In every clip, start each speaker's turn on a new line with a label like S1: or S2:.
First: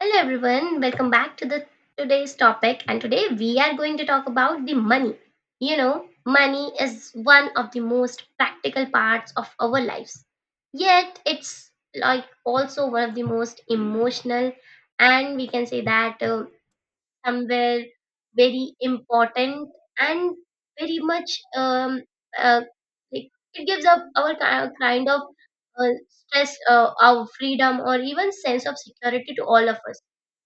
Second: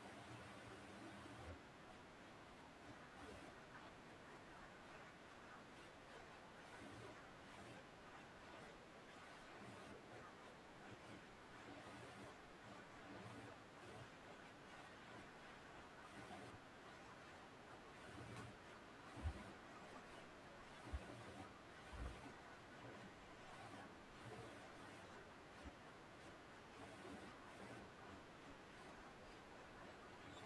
S1: Hello everyone, welcome back to the today's topic, and today we are going to talk about the money. You know, money is one of the most practical parts of our lives. Yet it's like also one of the most emotional, and we can say that somewhere very important and very much um uh, like it gives up our kind of stress, our freedom, or even sense of security to all of us.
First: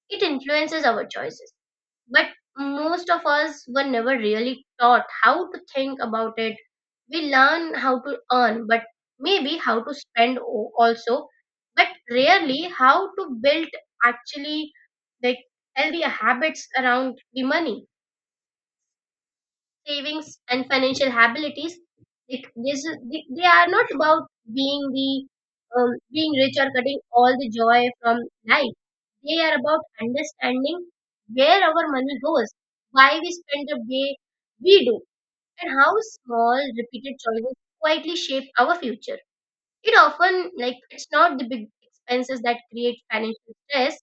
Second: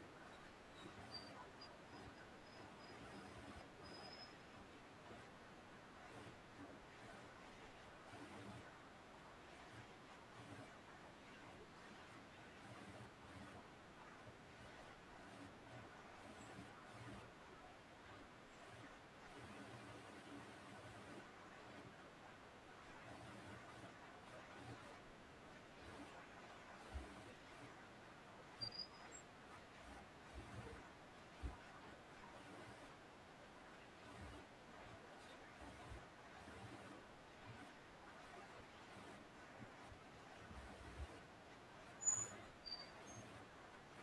S1: It influences our choices. But most of us were never really taught how to think about it. We learn how to earn, but maybe how to spend also, but rarely how to build actually, like, healthy habits around the money, savings, and financial abilities. It, this, is- they they are not about being the being rich or cutting all the joy from life. They are about understanding where our money goes, why we spend the way we do, and how small repeated choices quietly shape our future. It often, like, it's not the big expenses that create financial stress,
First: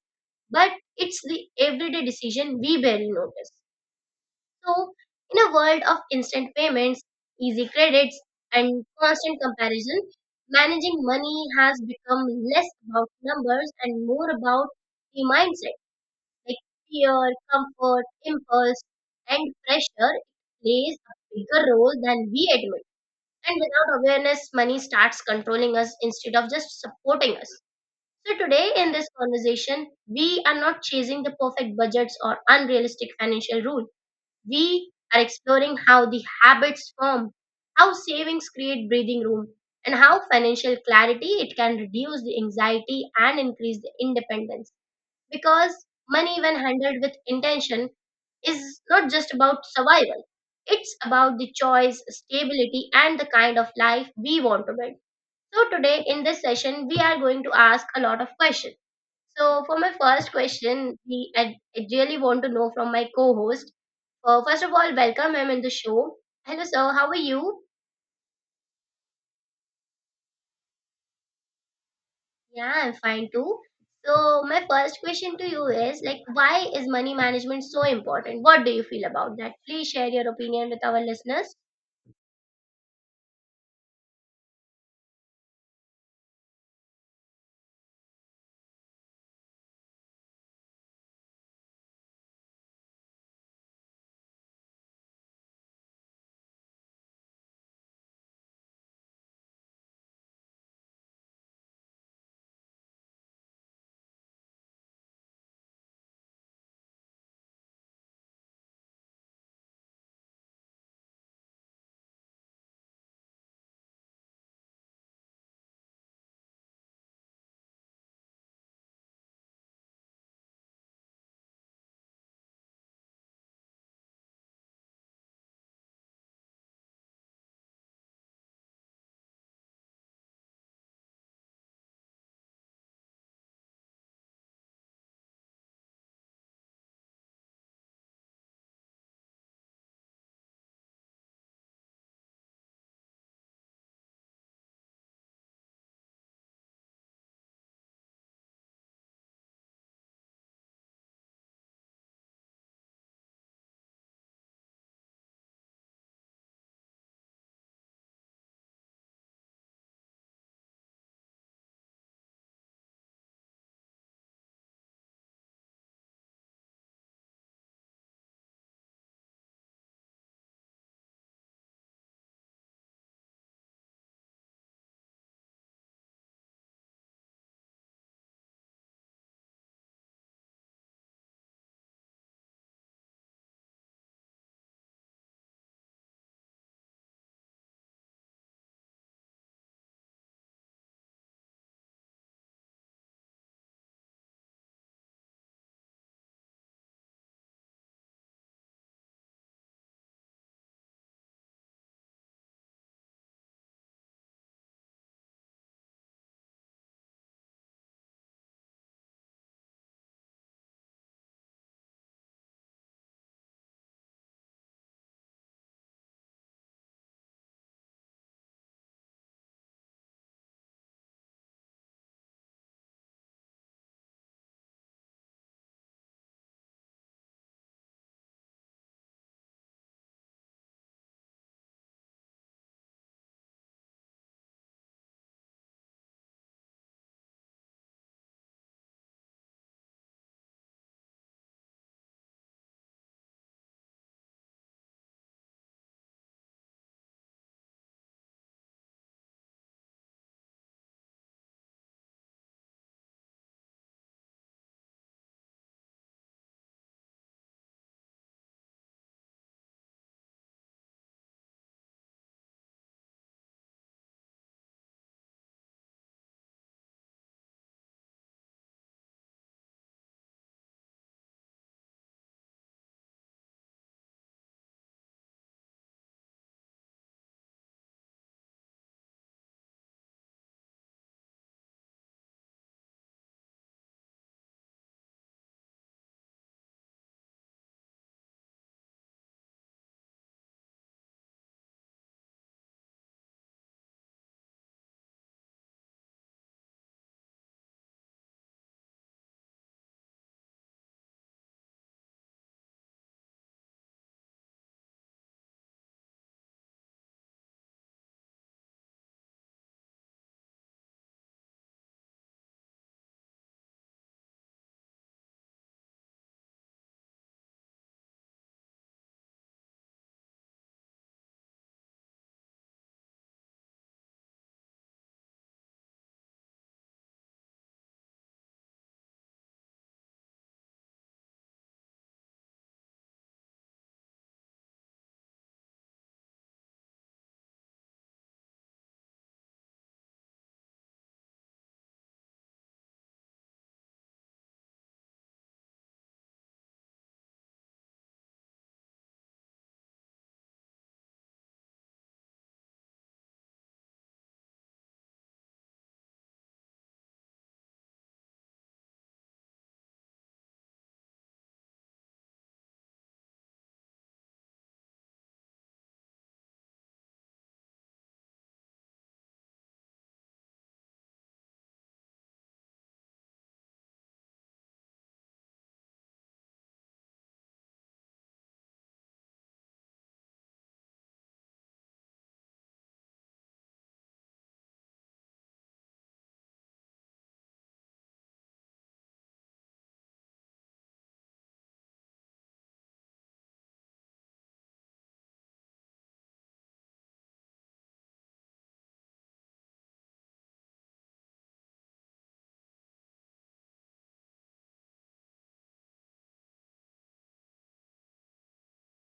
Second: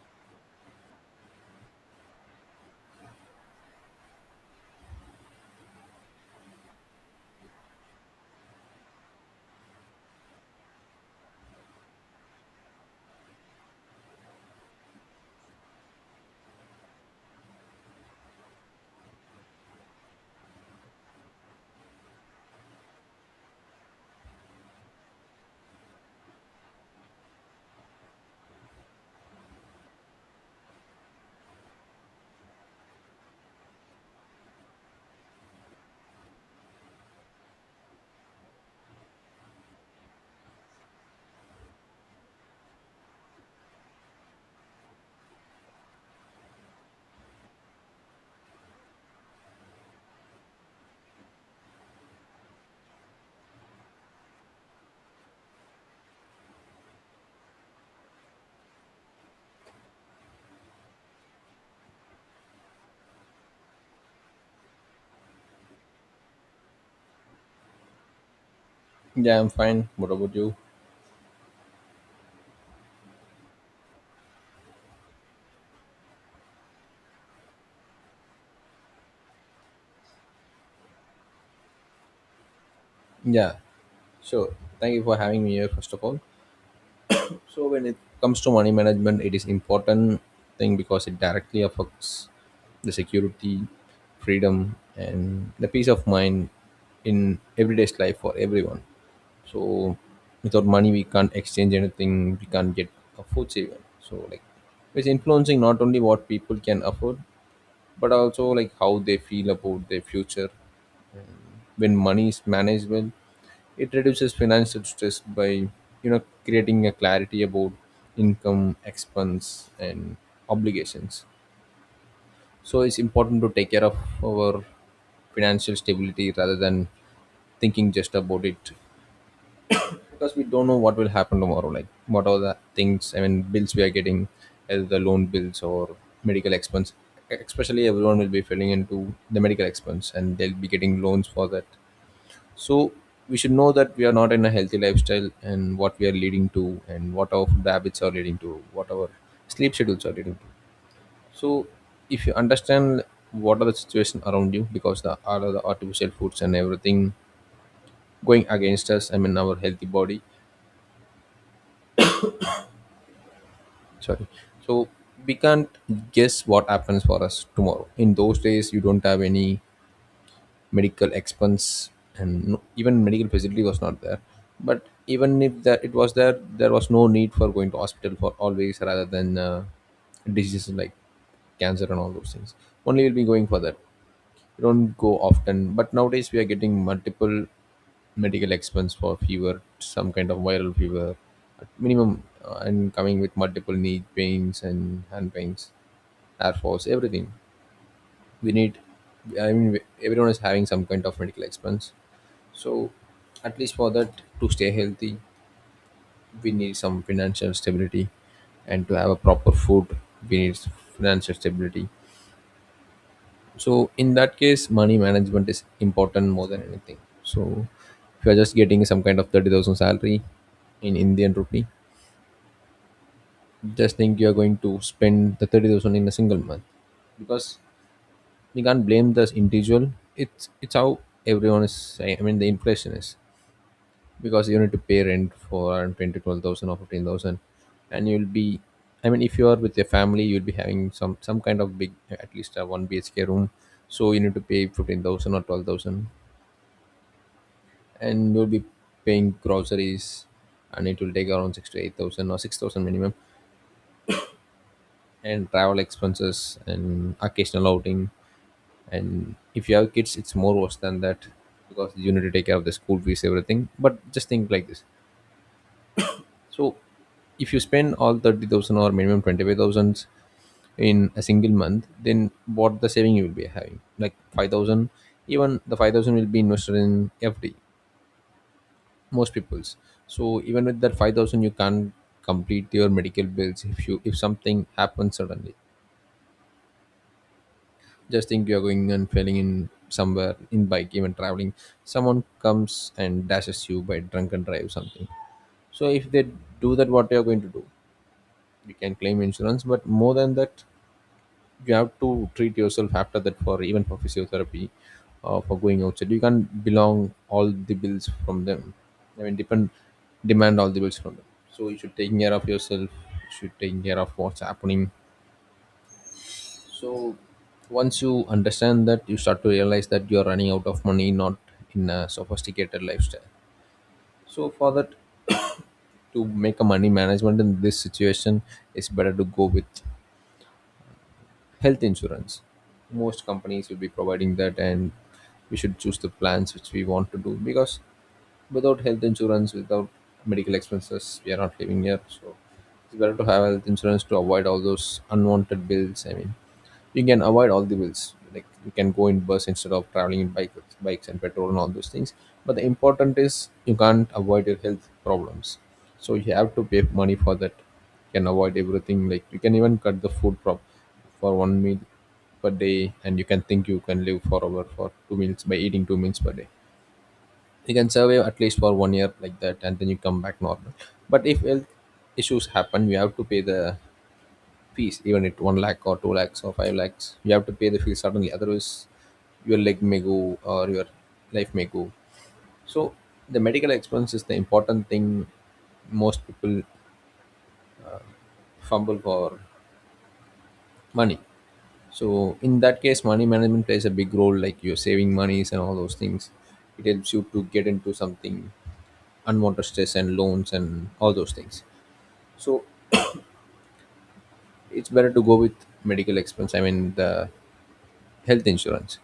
S1: but it's the everyday decision we barely notice. So, in a world of instant payments, easy credits, and constant comparison, managing money has become less about numbers and more about the mindset, like fear, comfort, impulse, and pressure plays a bigger role than we admit. And without awareness, money starts controlling us instead of just supporting us. So, today in this conversation, we are not chasing the perfect budgets or unrealistic financial rules. We are exploring how the habits form, how savings create breathing room, and how financial clarity, it can reduce the anxiety and increase the independence. Because money, when handled with intention, is not just about survival. It's about the choice, stability, and the kind of life we want to build. So today in this session, we are going to ask a lot of questions. So, for my first question, I really want to know from my co-host. First of all, welcome, I'm in the show. Hello, sir. How are you?
S2: Yeah, I'm fine. What about you?
S1: Yeah, I'm fine too. So, my first question to you is, like, why is money management so important? What do you feel about that? Please share your opinion with our listeners.
S2: Yeah. So, thank you for having me here, first of all. So, when it comes to money management, it is important thing because it directly affects the security, freedom, and the peace of mind in everyday's life for everyone. So, without money, we can't exchange anything. We can't get a food even. So, like, it's influencing not only what people can afford, but also like how they feel about their future. When money is managed well, it reduces financial stress by creating a clarity about income, expense, and obligations. So it's important to take care of our financial stability rather than thinking just about it, because we don't know what will happen tomorrow, like what are the things, I mean bills we are getting as the loan bills or medical expense. Especially everyone will be filling into the medical expense and they'll be getting loans for that. So we should know that we are not in a healthy lifestyle and what we are leading to, and what our food habits are leading to, what our sleep schedules are leading to. So if you understand what are the situation around you, because the all of the artificial foods and everything going against us, I mean our healthy body. Sorry. So we can't guess what happens for us tomorrow. In those days you don't have any medical expense, and no, even medical facility was not there. But even if that it was there, there was no need for going to hospital for always, rather than diseases like cancer and all those things, only we'll be going for that. We don't go often, but nowadays we are getting multiple medical expense for fever, some kind of viral fever at minimum, and coming with multiple knee pains and hand pains, air force everything we need, I mean everyone is having some kind of medical expense. So, at least for that, to stay healthy, we need some financial stability, and to have a proper food, we need financial stability. So, in that case, money management is important more than anything. So, if you are just getting some kind of 30,000 salary in Indian rupee, just think you are going to spend the 30,000 in a single month, because we can't blame this individual. It's how everyone is, I mean, the inflation is. Because you need to pay rent for around 10 to 12,000 or 15,000, and you'll be, I mean if you are with your family you'll be having some kind of big, at least a 1 BHK room, so you need to pay 15,000 or 12,000. And you'll be paying groceries, and it will take around 6 to 8,000 or 6,000 minimum, and travel expenses and occasional outing. And if you have kids it's more worse than that, because you need to take care of the school fees everything. But just think like this. So if you spend all 30,000 or minimum 25,000 in a single month, then what the saving you will be having? Like 5,000, even the 5,000 will be invested in FD, most people's. So even with that 5,000, you can't complete your medical bills if you if something happens suddenly. Just think you're going and failing in somewhere in bike, even traveling. Someone comes and dashes you by drunken drive or something. So if they do that, what you're going to do? You can claim insurance, but more than that, you have to treat yourself after that, for even for physiotherapy, for going outside you can't belong all the bills from them, I mean depend demand all the bills from them. So you should take care of yourself, you should take care of what's happening. So once you understand that, you start to realize that you're running out of money, not in a sophisticated lifestyle. So for that, to make a money management in this situation, it's better to go with health insurance. Most companies will be providing that, and we should choose the plans which we want to do, because without health insurance, without medical expenses, we are not living here. So it's better to have health insurance to avoid all those unwanted bills. I mean, you can avoid all the bills, like you can go in bus instead of traveling in bike, bikes and petrol and all those things. But the important is you can't avoid your health problems, so you have to pay money for that. You can avoid everything, like you can even cut the food prop for one meal per day, and you can think you can live forever for two meals by eating two meals per day. You can survive at least for one year like that, and then you come back normal. But if health issues happen you have to pay the fees, even at 1 lakh or 2 lakhs or 5 lakhs. You have to pay the fees suddenly, otherwise, your leg may go or your life may go. So, the medical expense is the important thing most people fumble for money. So, in that case, money management plays a big role, like you're saving monies and all those things. It helps you to get into something, unwanted stress and loans and all those things. So, it's better to go with medical expense. I mean, the health insurance,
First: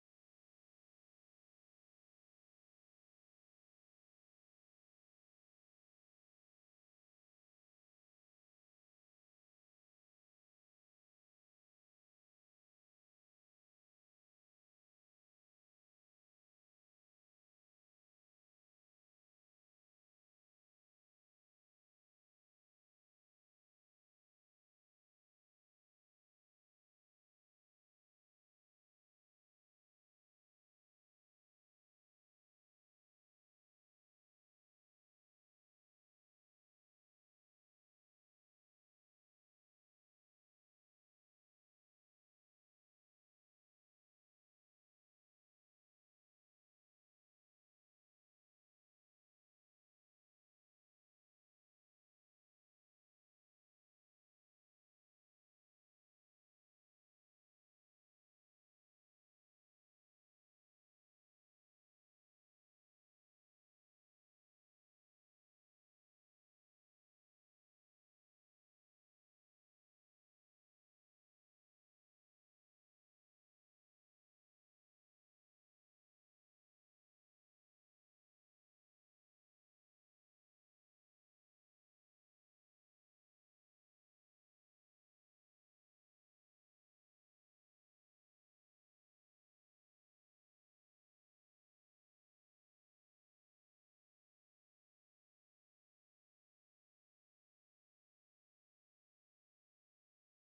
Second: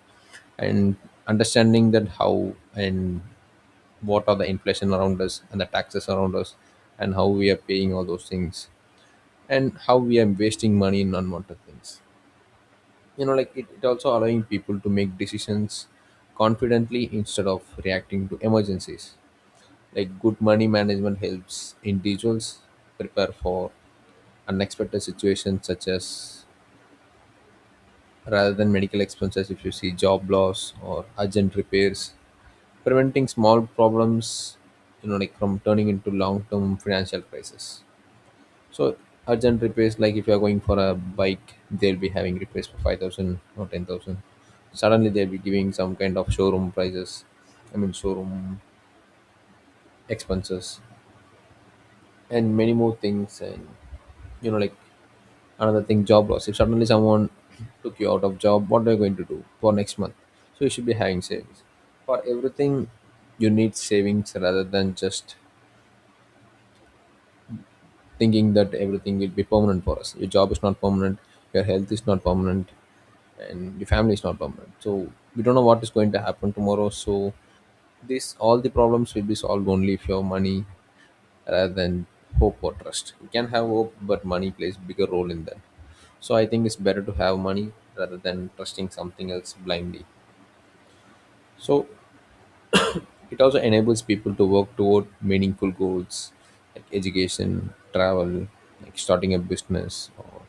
S2: and understanding that how and what are the inflation around us and the taxes around us, and how we are paying all those things, and how we are wasting money in unwanted things, like it also allowing people to make decisions confidently instead of reacting to emergencies. Like good money management helps individuals prepare for unexpected situations, such as rather than medical expenses, if you see, job loss or urgent repairs, preventing small problems, like from turning into long-term financial crisis. So, urgent repairs, like if you are going for a bike they'll be having repairs for 5,000 or 10,000, suddenly they'll be giving some kind of showroom prices, I mean showroom expenses, and many more things. And like, another thing, job loss, if suddenly someone took you out of job, what are you going to do for next month? So you should be having savings for everything. You need savings rather than just thinking that everything will be permanent for us. Your job is not permanent, your health is not permanent, and your family is not permanent. So we don't know what is going to happen tomorrow. So this all the problems will be solved only if you have money, rather than hope or trust. You can have hope, but money plays bigger role in that. So I think it's better to have money rather than trusting something else blindly. So it also enables people to work toward meaningful goals like education, travel, like starting a business or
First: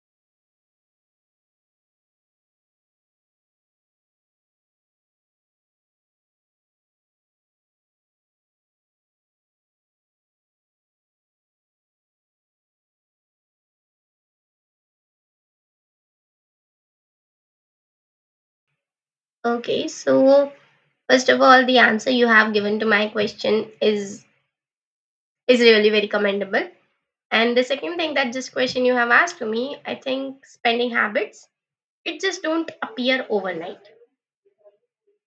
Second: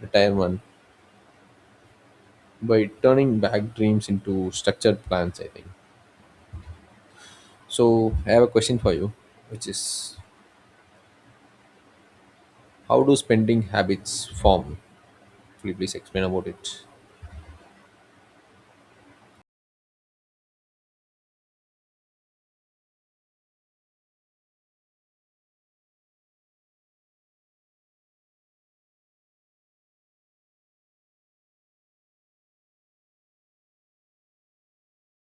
S2: retirement, by turning back dreams into structured plans, I think. So, I have a question for you, which is how do spending habits form? Will you please explain about it?
S1: Okay, so first of all, the answer you have given to my question is really very commendable. And the second thing, that this question you have asked to me, I think spending habits, it just don't appear overnight.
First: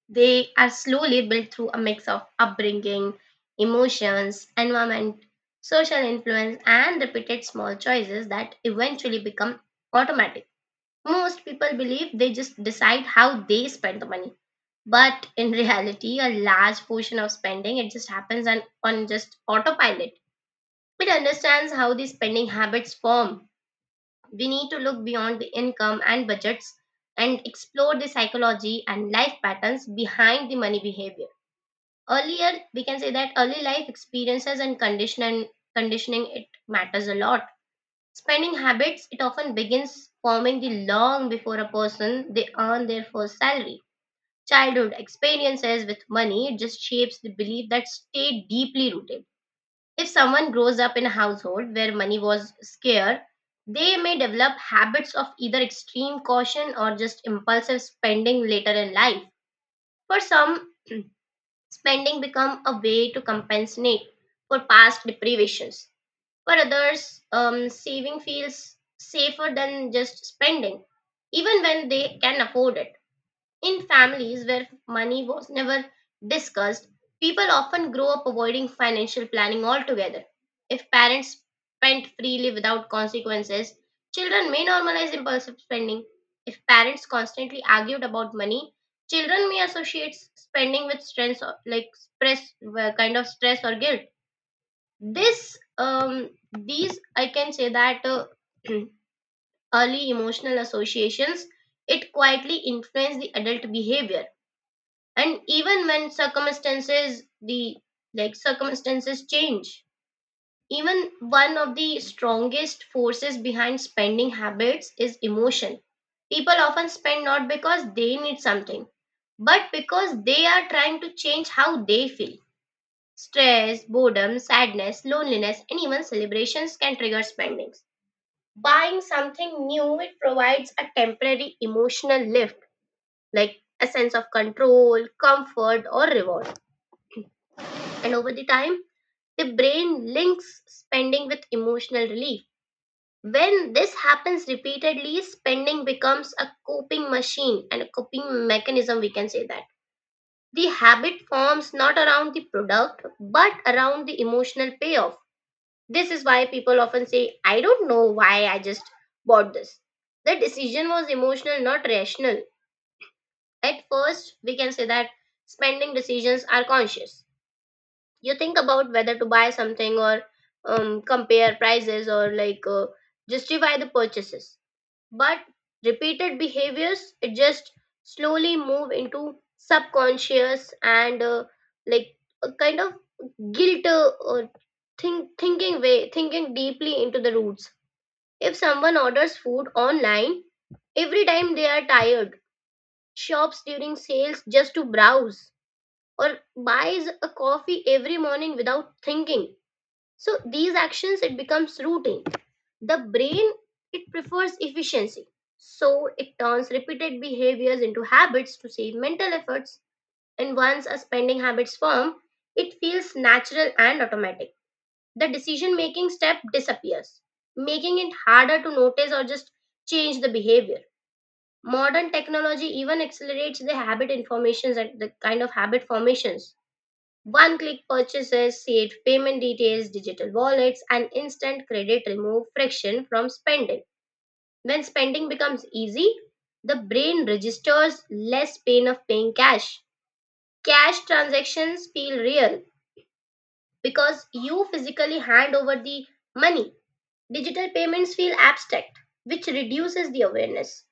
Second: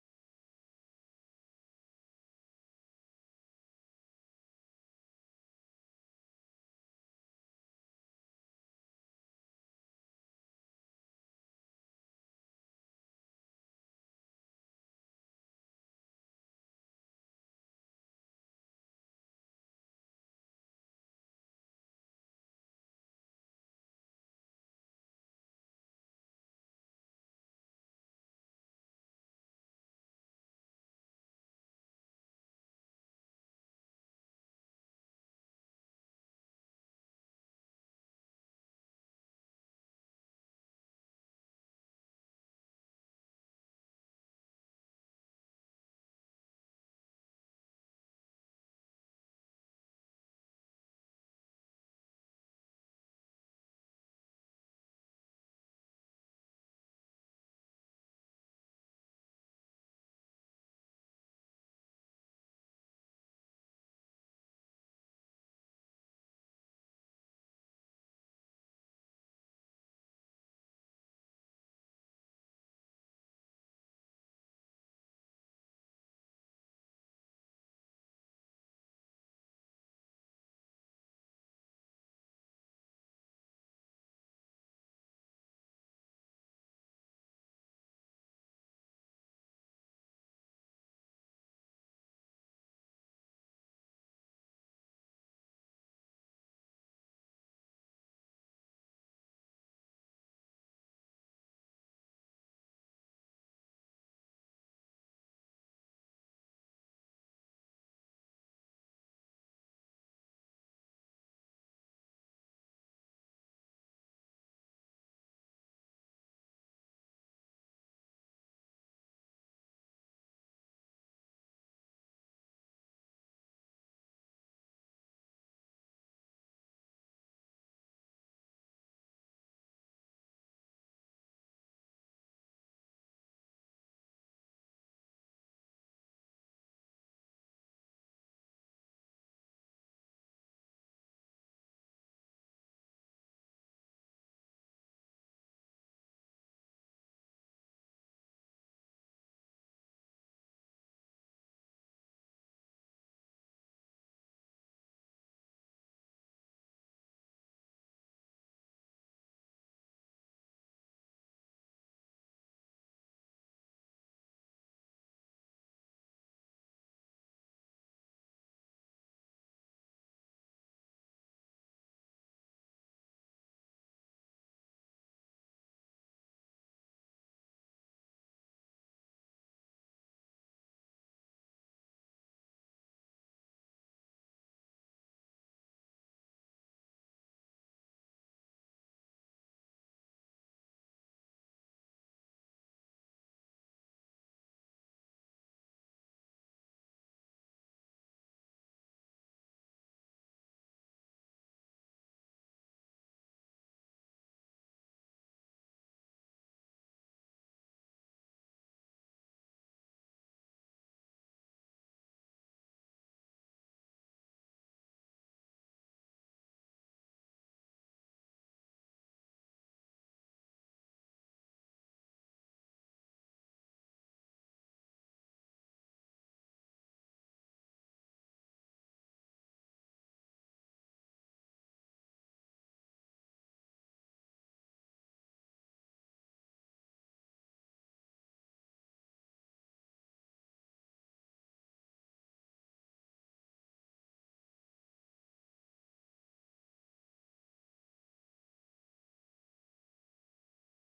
S1: They are slowly built through a mix of upbringing, emotions, environment, social influence, and repeated small choices that eventually become automatic. Most people believe they just decide how they spend the money. But in reality, a large portion of spending, it just happens on, just autopilot. It understands how these spending habits form. We need to look beyond the income and budgets and explore the psychology and life patterns behind the money behavior. Earlier, we can say that early life experiences and conditioning, it matters a lot. Spending habits, it often begins forming the long before a person they earn their first salary. Childhood experiences with money, it just shapes the belief that stay deeply rooted. If someone grows up in a household where money was scarce, they may develop habits of either extreme caution or just impulsive spending later in life. For some, spending become a way to compensate for past deprivations. For others, saving feels safer than just spending, even when they can afford it. In families where money was never discussed, people often grow up avoiding financial planning altogether. If parents spent freely without consequences, children may normalize impulsive spending. If parents constantly argued about money, children may associate spending with stress, or, like, stress, kind of stress or guilt. These, I can say that early emotional associations, it quietly influence the adult behavior, and even when circumstances the like circumstances change, even one of the strongest forces behind spending habits is emotion. People often spend not because they need something, but because they are trying to change how they feel. Stress, boredom, sadness, loneliness, and even celebrations can trigger spendings. Buying something new, it provides a temporary emotional lift, like a sense of control, comfort, or reward. And over the time, the brain links spending with emotional relief. When this happens repeatedly, spending becomes a coping machine, and a coping mechanism, we can say that. The habit forms not around the product, but around the emotional payoff. This is why people often say, "I don't know why I just bought this." The decision was emotional, not rational. At first, we can say that spending decisions are conscious. You think about whether to buy something, or compare prices, or, like, justify the purchases. But repeated behaviors, it just slowly move into subconscious, and, like a kind of guilt, or thinking way, thinking deeply into the roots. If someone orders food online every time they are tired, shops during sales just to browse, or buys a coffee every morning without thinking, so these actions, it becomes routine. The brain, it prefers efficiency. So it turns repeated behaviors into habits to save mental efforts. And once a spending habits form, it feels natural and automatic. The decision making step disappears, making it harder to notice or just change the behavior. Modern technology even accelerates the habit informations and the kind of habit formations. One click purchases, saved payment details, digital wallets, and instant credit remove friction from spending. When spending becomes easy, the brain registers less pain of paying cash. Cash transactions feel real because you physically hand over the money. Digital payments feel abstract, which reduces the awareness.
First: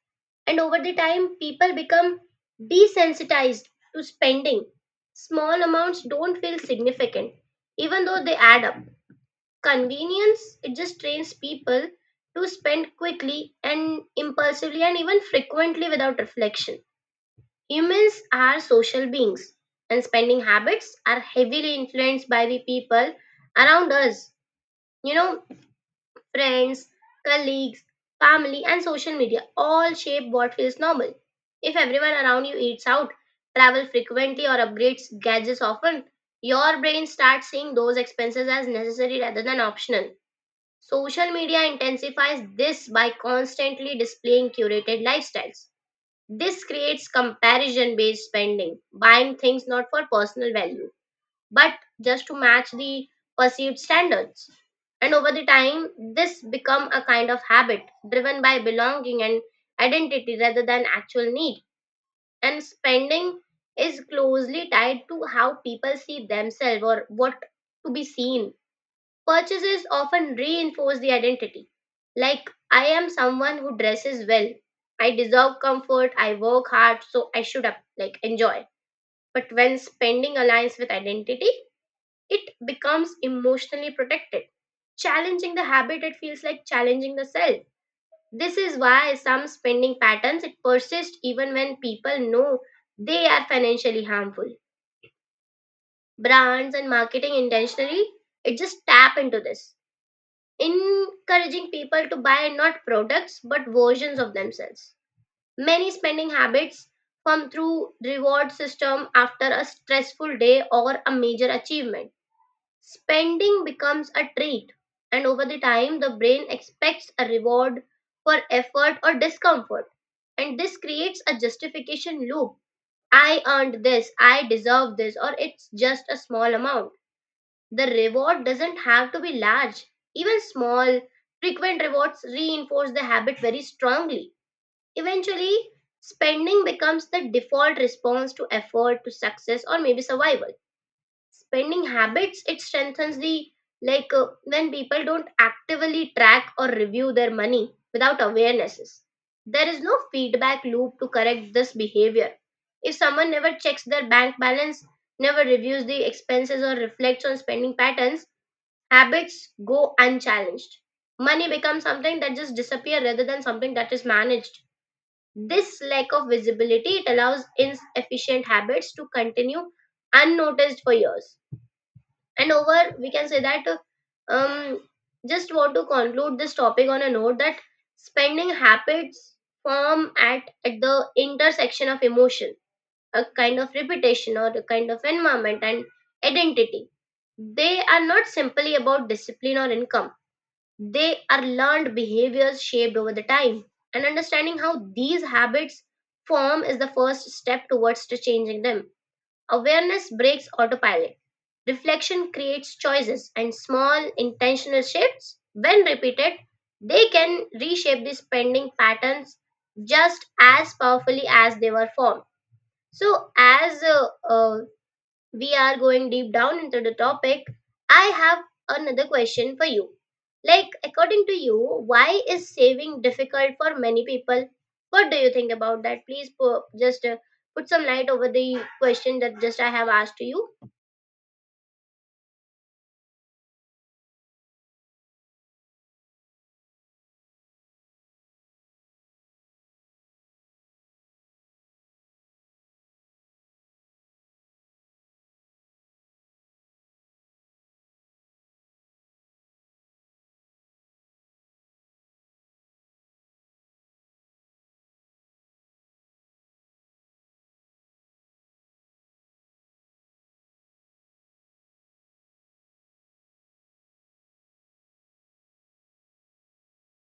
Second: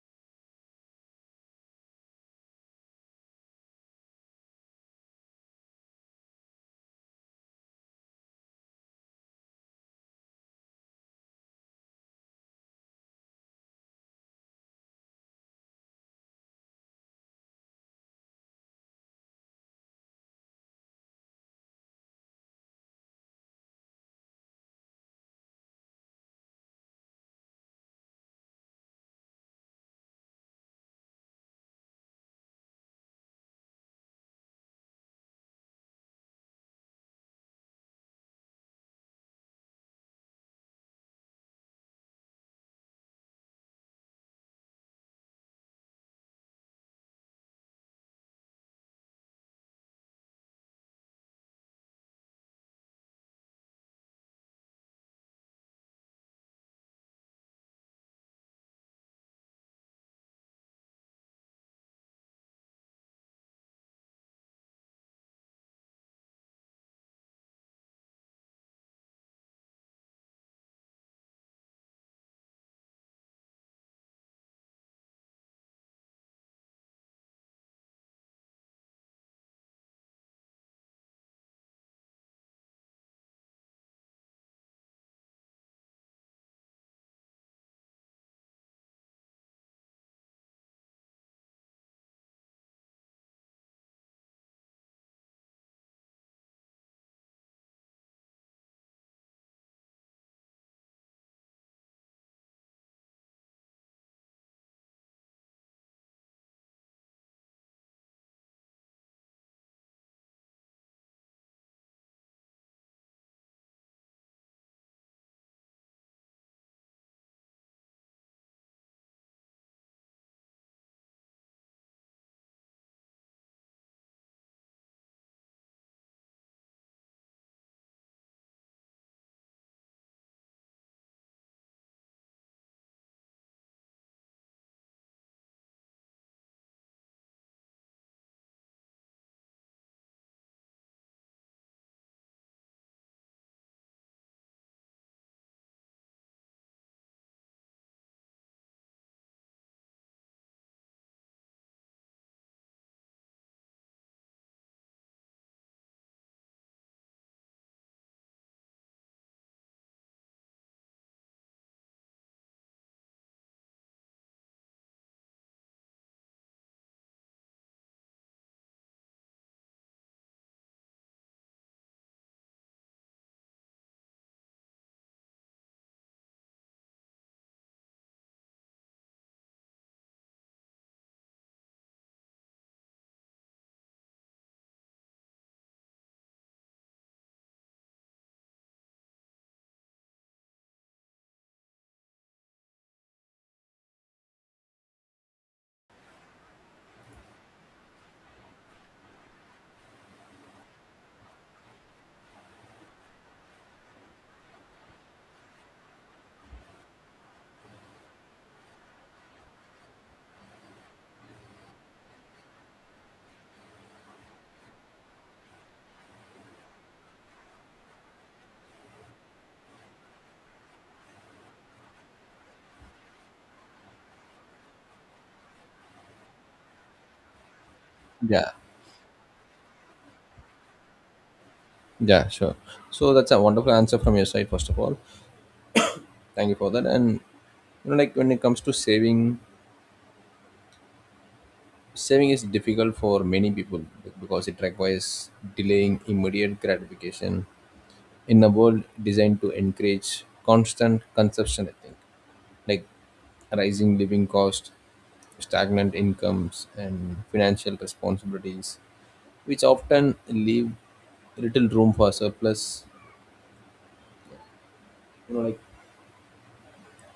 S1: And over the time, people become desensitized to spending. Small amounts don't feel significant, even though they add up. Convenience, it just trains people to spend quickly and impulsively and even frequently without reflection. Humans are social beings, and spending habits are heavily influenced by the people around us. You know, friends, colleagues, family, and social media all shape what feels normal. If everyone around you eats out, travels frequently, or upgrades gadgets often, your brain starts seeing those expenses as necessary rather than optional. Social media intensifies this by constantly displaying curated lifestyles. This creates comparison based spending, buying things not for personal value, but just to match the perceived standards. And over the time, this become a kind of habit driven by belonging and identity rather than actual need. And spending is closely tied to how people see themselves or what to be seen. Purchases often reinforce the identity. Like, I am someone who dresses well. I deserve comfort. I work hard, so I should up, like, enjoy. But when spending aligns with identity, it becomes emotionally protected. Challenging the habit, it feels like challenging the self. This is why some spending patterns it persist even when people know they are financially harmful. Brands and marketing intentionally, it just tap into this, encouraging people to buy not products but versions of themselves. Many spending habits come through reward system after a stressful day or a major achievement. Spending becomes a treat, and over the time the brain expects a reward for effort or discomfort, and this creates a justification loop. I earned this, I deserve this, or it's just a small amount. The reward doesn't have to be large. Even small, frequent rewards reinforce the habit very strongly. Eventually, spending becomes the default response to effort, to success, or maybe survival. Spending habits, it strengthens the when people don't actively track or review their money without awarenesses. There is no feedback loop to correct this behavior. If someone never checks their bank balance, never reviews the expenses or reflects on spending patterns, habits go unchallenged. Money becomes something that just disappears rather than something that is managed. This lack of visibility, it allows inefficient habits to continue unnoticed for years. And over, we can say that, um, just want to conclude this topic on a note that spending habits form at the intersection of emotion, a kind of repetition, or a kind of environment, and identity. They are not simply about discipline or income. They are learned behaviors shaped over the time, and understanding how these habits form is the first step towards to changing them. Awareness breaks autopilot. Reflection creates choices, and small intentional shifts, when repeated, they can reshape the spending patterns just as powerfully as they were formed. So, as we are going deep down into the topic, I have another question for you. Like, according to you, why is saving difficult for many people? What do you think about that? Please put, just put some light over
S2: Yeah,
S1: the question that just I have asked to you.
S2: yeah, sure. So that's a wonderful answer from your side, first of all. Thank you for that. And like when it comes to saving, saving is difficult for many people because it requires delaying immediate gratification in a world designed to encourage constant consumption, I think, like rising living costs, stagnant incomes, and financial responsibilities, which often leave little room for surplus, like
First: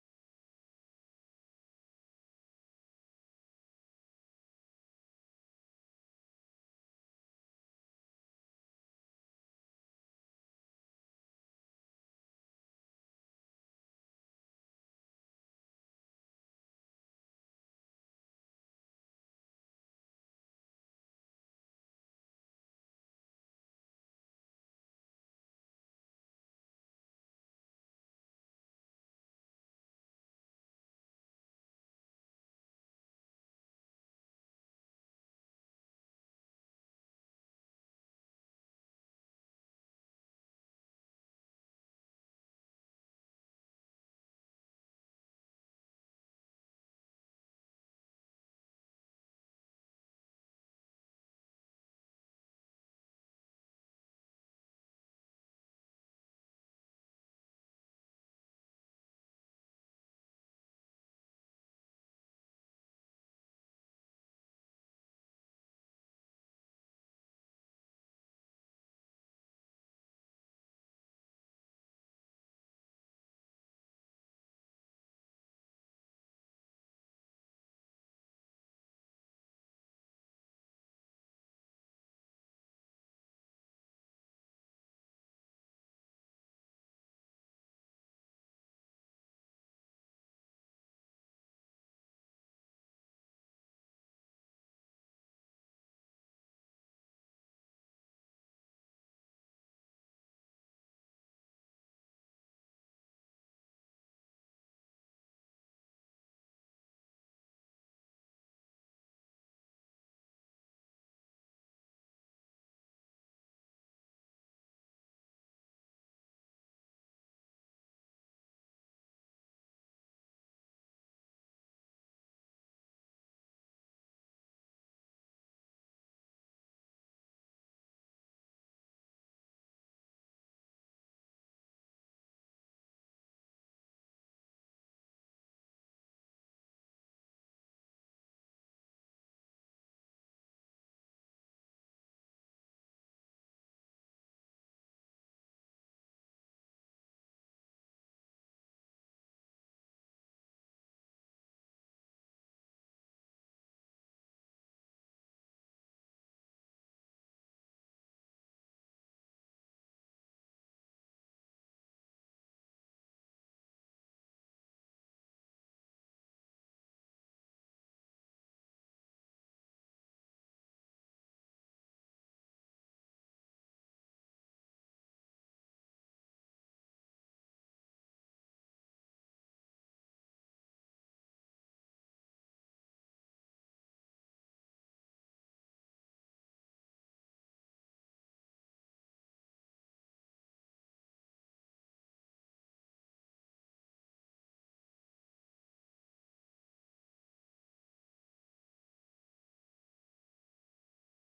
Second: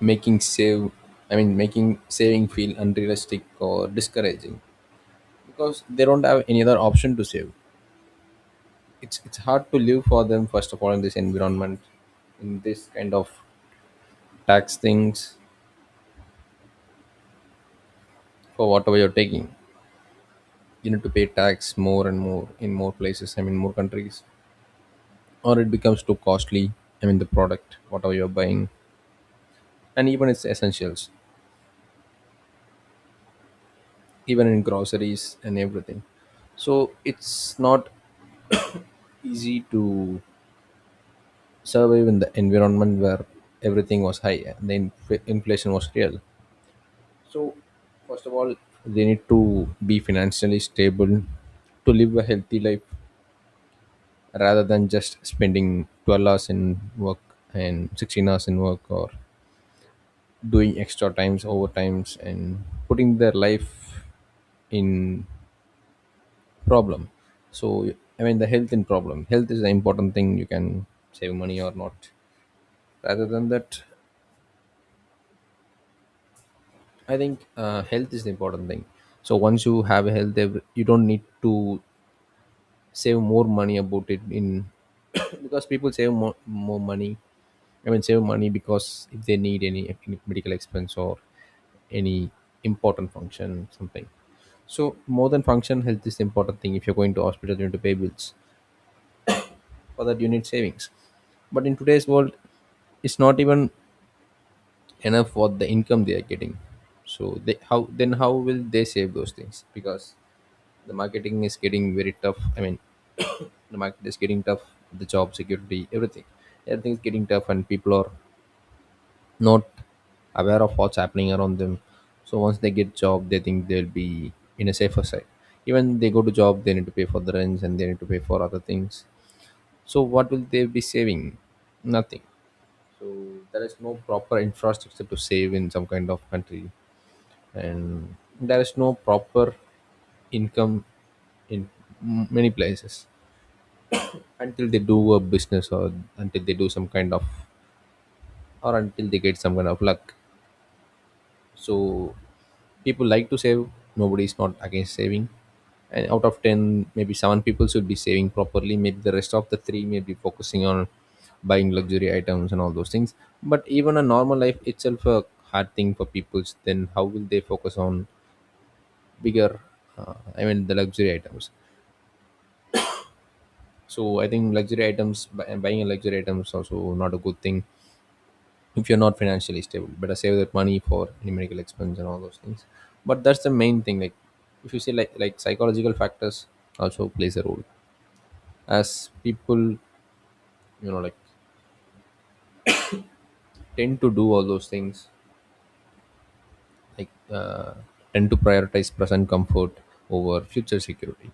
S2: making save, I mean, making saving feel unrealistic or discouraging, because they don't have any other option to save. It's hard to live for them, first of all, in this environment, in this kind of tax things. For whatever you're taking, you need to pay tax more and more in more places, I mean more countries, or it becomes too costly, I mean the product whatever you're buying, and even its essentials, even in groceries and everything. So it's not easy to survive in the environment where everything was high and the inflation was real. So, first of all, they need to be financially stable to live a healthy life, rather than just spending 12 hours in work and 16 hours in work, or doing extra times, overtimes, and putting their life in problem. So, I mean, the health in problem. Health is the important thing. You can save money or not. Rather than that, I think health is the important thing. So once you have a health, you don't need to save more money about it in because people save more money, I mean save money because if they need any medical expense or any important function something. So more than function, health is the important thing. If you're going to hospital you need to pay bills. For that you need savings. But in today's world it's not even enough for the income they are getting. So they, how then how will they save those things? Because the marketing is getting very tough. I mean, the market is getting tough. The job security, everything, everything is getting tough, and people are not aware of what's happening around them. So once they get job, they think they'll be in a safer side. Even they go to job, they need to pay for the rents and they need to pay for other things. So what will they be saving? Nothing. So there is no proper infrastructure to save in some kind of country, and there is no proper income in many places until they do a business or until they do some kind of, or until they get some kind of luck. So people like to save, nobody is not against saving. And out of 10, maybe 7 people should be saving properly, maybe the rest of the 3 may be focusing on buying luxury items and all those things. But even a normal life itself a hard thing for people, then how will they focus on bigger, I mean the luxury items. So I think luxury items, buying a luxury item is also not a good thing. If you're not financially stable, better save that money for any medical expense and all those things. But that's the main thing, like, if you say like, psychological factors also plays a role. As people, you know, like, tend to do all those things, like uh, tend to prioritize present comfort over future security.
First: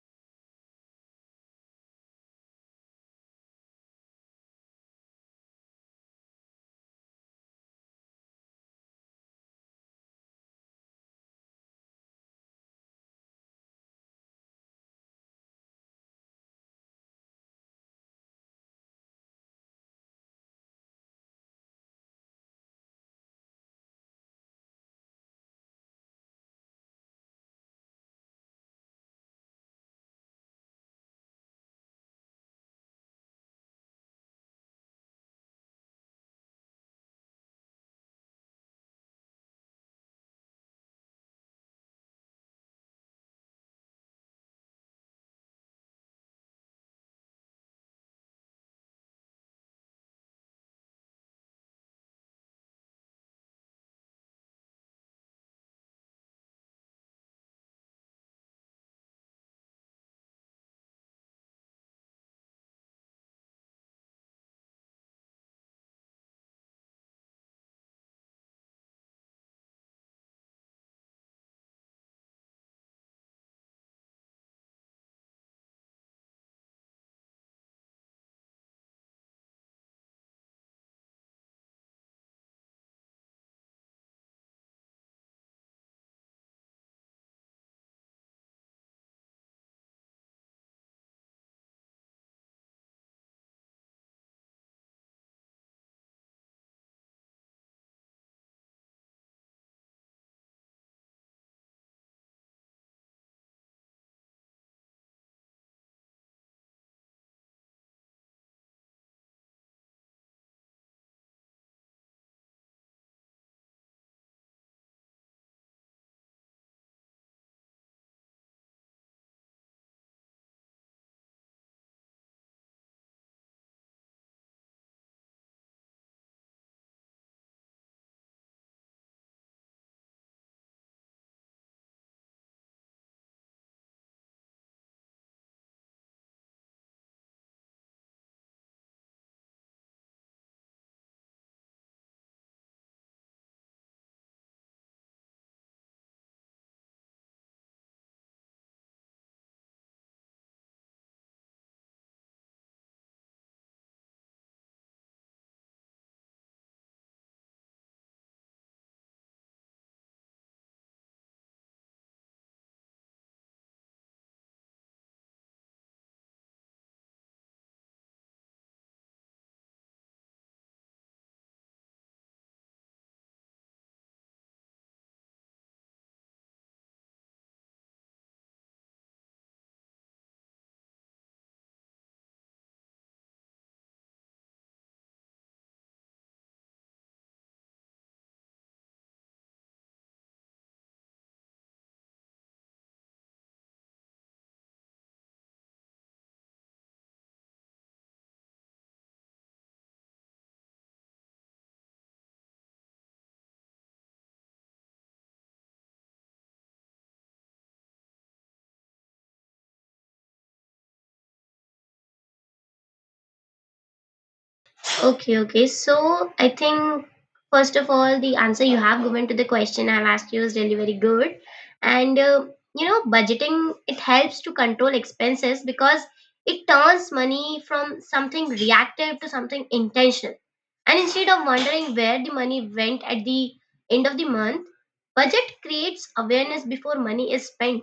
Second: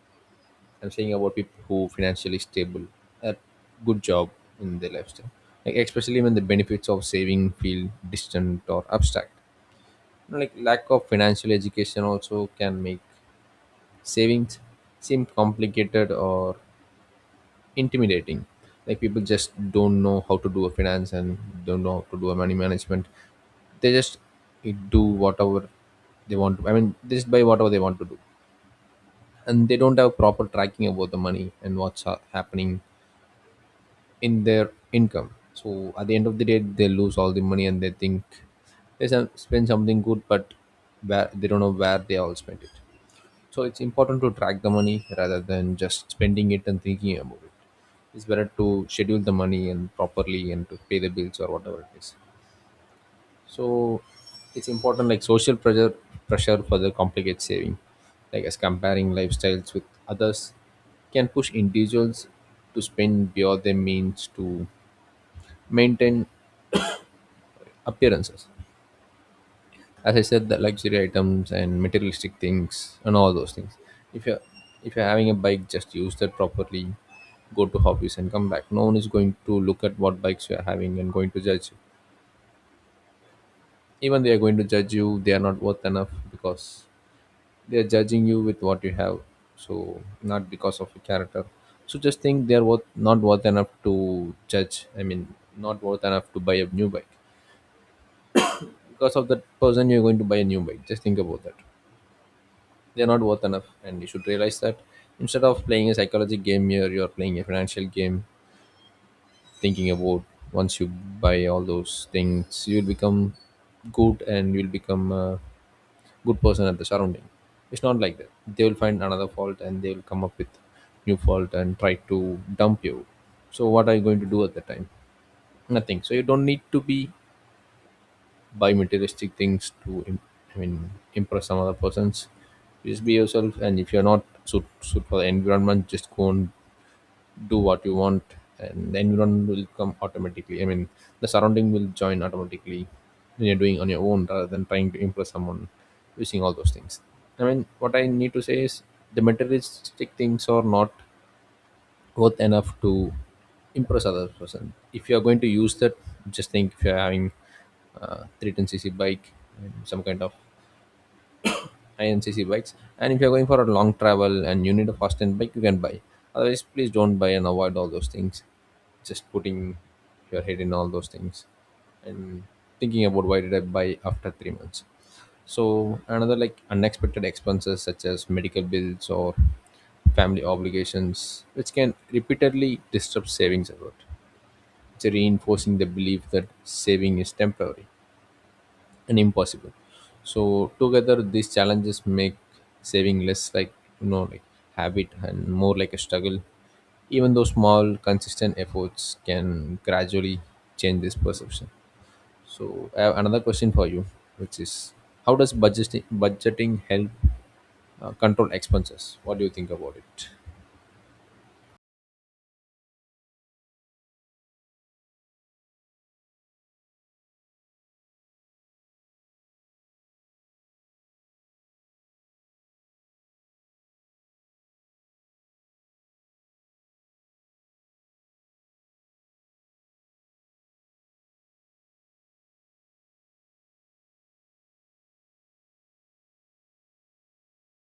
S2: I'm saying about people who financially stable, a good job in their lifestyle. Like especially when the benefits of saving feel distant or abstract. You know, like lack of financial education also can make savings seem complicated or intimidating. Like people just don't know how to do a finance and don't know how to do a money management. They just do whatever they want to. I mean, they just buy whatever they want to do, and they don't have proper tracking about the money and what's happening in their income. So at the end of the day, they lose all the money and they think they spend something good, but where they don't know where they all spent it. So it's important to track the money rather than just spending it and thinking about it. It's better to schedule the money and properly and to pay the bills or whatever it is. So it's important, like social pressure further complicates saving, like as comparing lifestyles with others can push individuals to spend beyond their means to maintain appearances. As I said, the luxury items and materialistic things and all those things. If you're if you're having a bike, just use that properly. Go to hobbies and come back. No one is going to look at what bikes you are having and going to judge you. Even they are going to judge you, they are not worth enough because they are judging you with what you have. So not because of your character. So just think they are worth, not worth enough to judge. I mean, not worth enough to buy a new bike because of that person you're going to buy a new bike. Just think about that, they're not worth enough and you should realize that. Instead of playing a psychology game, here you're playing a financial game, thinking about once you buy all those things you'll become good and you'll become a good person at the surrounding. It's not like that, they will find another fault and they will come up with new fault and try to dump you. So what are you going to do at that time? Nothing. So you don't need to be buy materialistic things to I mean impress some other persons. Just be yourself, and if you're not suit for the environment, just go and do what you want, and the environment will come automatically. I mean, the surrounding will join automatically when you're doing on your own rather than trying to impress someone using all those things. I mean, what I need to say is the materialistic things are not worth enough to impress other person. If you are going to use that, just think if you are having 310cc bike and some kind of high end cc bikes, and if you are going for a long travel and you need a fast end bike, you can buy. Otherwise please don't buy and avoid all those things, just putting your head in all those things and thinking about why did I buy after 3 months. So another like unexpected expenses such as medical bills or family obligations, which can repeatedly disrupt savings effort. It's reinforcing the belief that saving is temporary and impossible. So together these challenges make saving less like, you know, like habit and more like a struggle. Even though small consistent efforts can gradually change this perception. So I have another question for you, which is how does budgeting help control expenses? What do you think about it?
S1: Okay, okay. So I think first of all, the answer you have given to the question I've asked you is really very good, and budgeting it helps to control expenses because it turns money from something reactive to something intentional. And instead of wondering where the money went at the end of the month, budget creates awareness before money is spent.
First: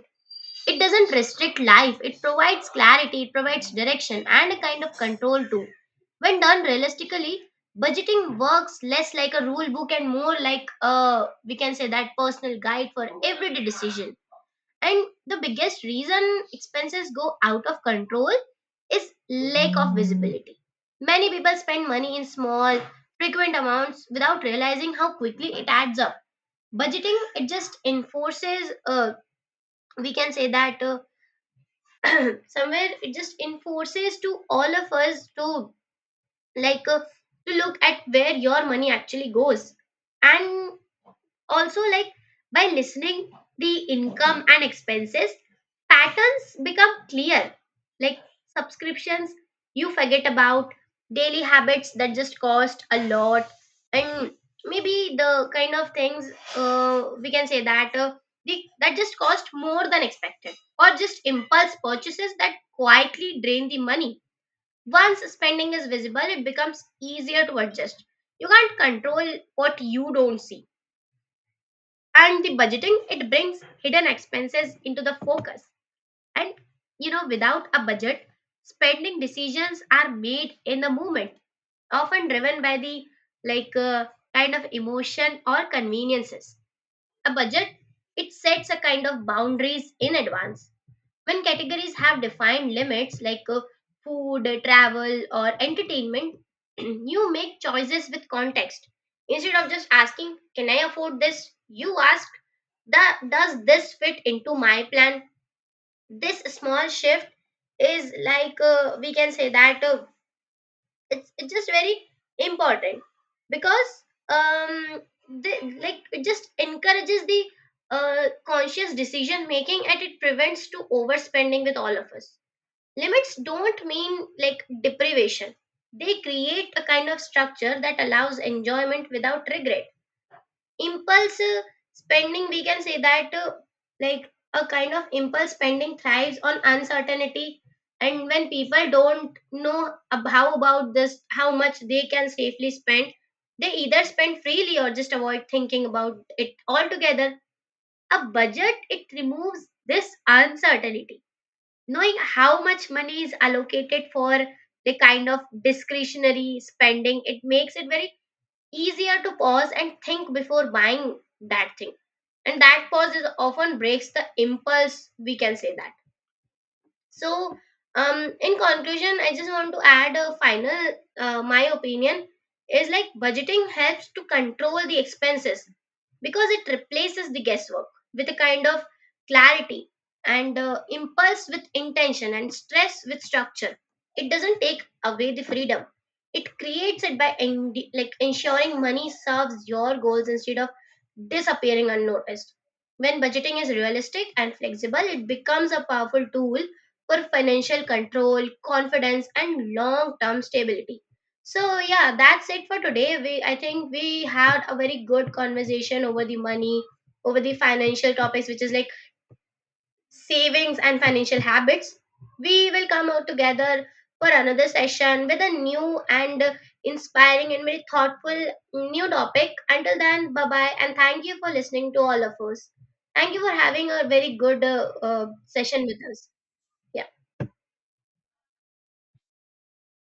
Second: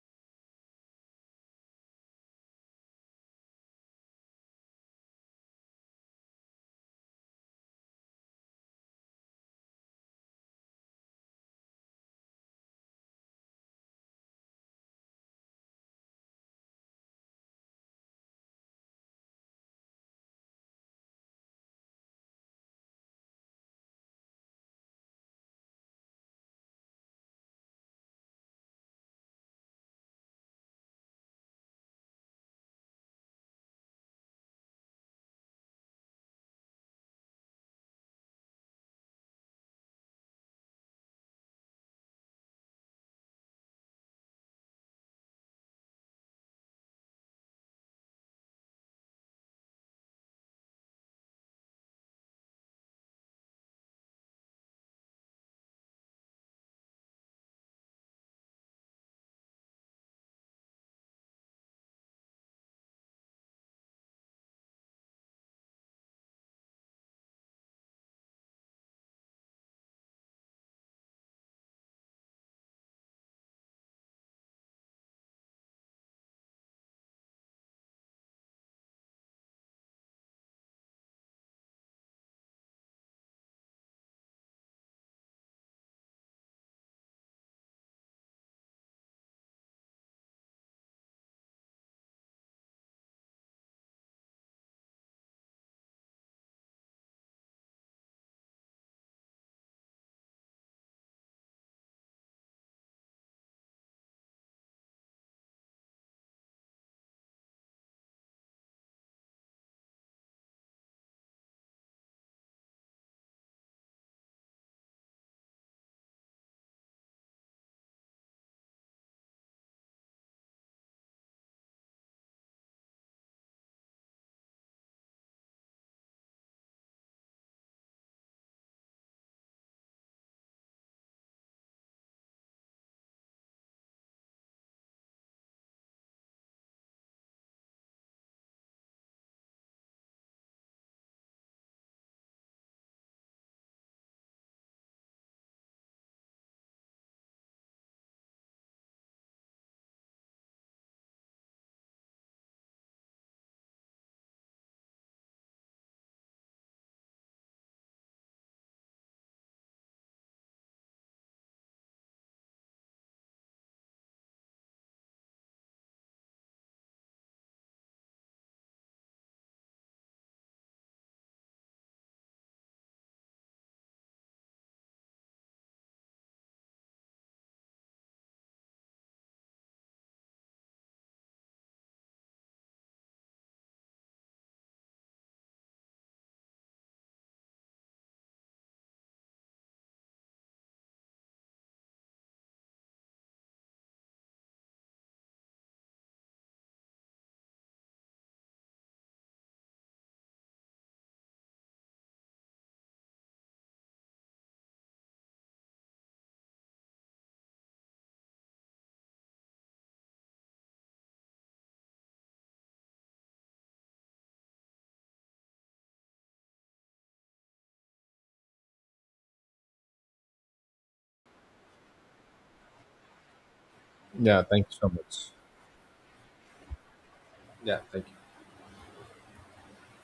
S1: It doesn't restrict life, it provides clarity, it provides direction, and a kind of control too. When done realistically, budgeting works less like a rule book and more like a, we can say that, personal guide for everyday decision. And the biggest reason expenses go out of control is lack of visibility. Many people spend money in small, frequent amounts without realizing how quickly it adds up. Budgeting, it just enforces, we can say that. Somewhere it just enforces to all of us to like uh, to look at where your money actually goes, and also like, by listening the income and expenses patterns become clear, like subscriptions you forget about, daily habits that just cost a lot, and maybe the kind of things, we can say that the, that just cost more than expected, or just impulse purchases that quietly drain the money. Once spending is visible, it becomes easier to adjust. You can't control what you don't see, and the budgeting it brings hidden expenses into the focus. And you know, without a budget, spending decisions are made in the moment, often driven by the like uh, kind of emotion or conveniences. A budget, it sets a kind of boundaries in advance. When categories have defined limits like food, travel, or entertainment, you make choices with context. Instead of just asking, can I afford this, you ask that, does this fit into my plan? This small shift is like we can say that it's just very important because um the, like it just encourages the conscious decision making, and it prevents to overspending with all of us. Limits don't mean like deprivation, they create a kind of structure that allows enjoyment without regret. Impulse spending we can say that like a kind of impulse spending thrives on uncertainty. And when people don't know how about this, how much they can safely spend, they either spend freely or just avoid thinking about it altogether. A budget, it removes this uncertainty. Knowing how much money is allocated for the kind of discretionary spending, it makes it very easier to pause and think before buying that thing. And that pause is often breaks the impulse, we can say that. So, in conclusion, I just want to add a final, my opinion is like budgeting helps to control the expenses because it replaces the guesswork with a kind of clarity, and impulse with intention, and stress with structure. It doesn't take away the freedom. It creates it by like ensuring money serves your goals instead of disappearing unnoticed. When budgeting is realistic and flexible, it becomes a powerful tool for financial control, confidence, and long-term stability. So yeah, that's it for today. We I think we had a very good conversation over the money, over the financial topics, which is like savings and financial habits. We will come out together for another session with a new and inspiring and very thoughtful new topic. Until then, bye bye, and thank you for listening to all of us. Thank you for having a very
S2: Yeah,
S1: good
S2: thank you so much.
S1: session with us. Yeah.
S2: Yeah, thank you.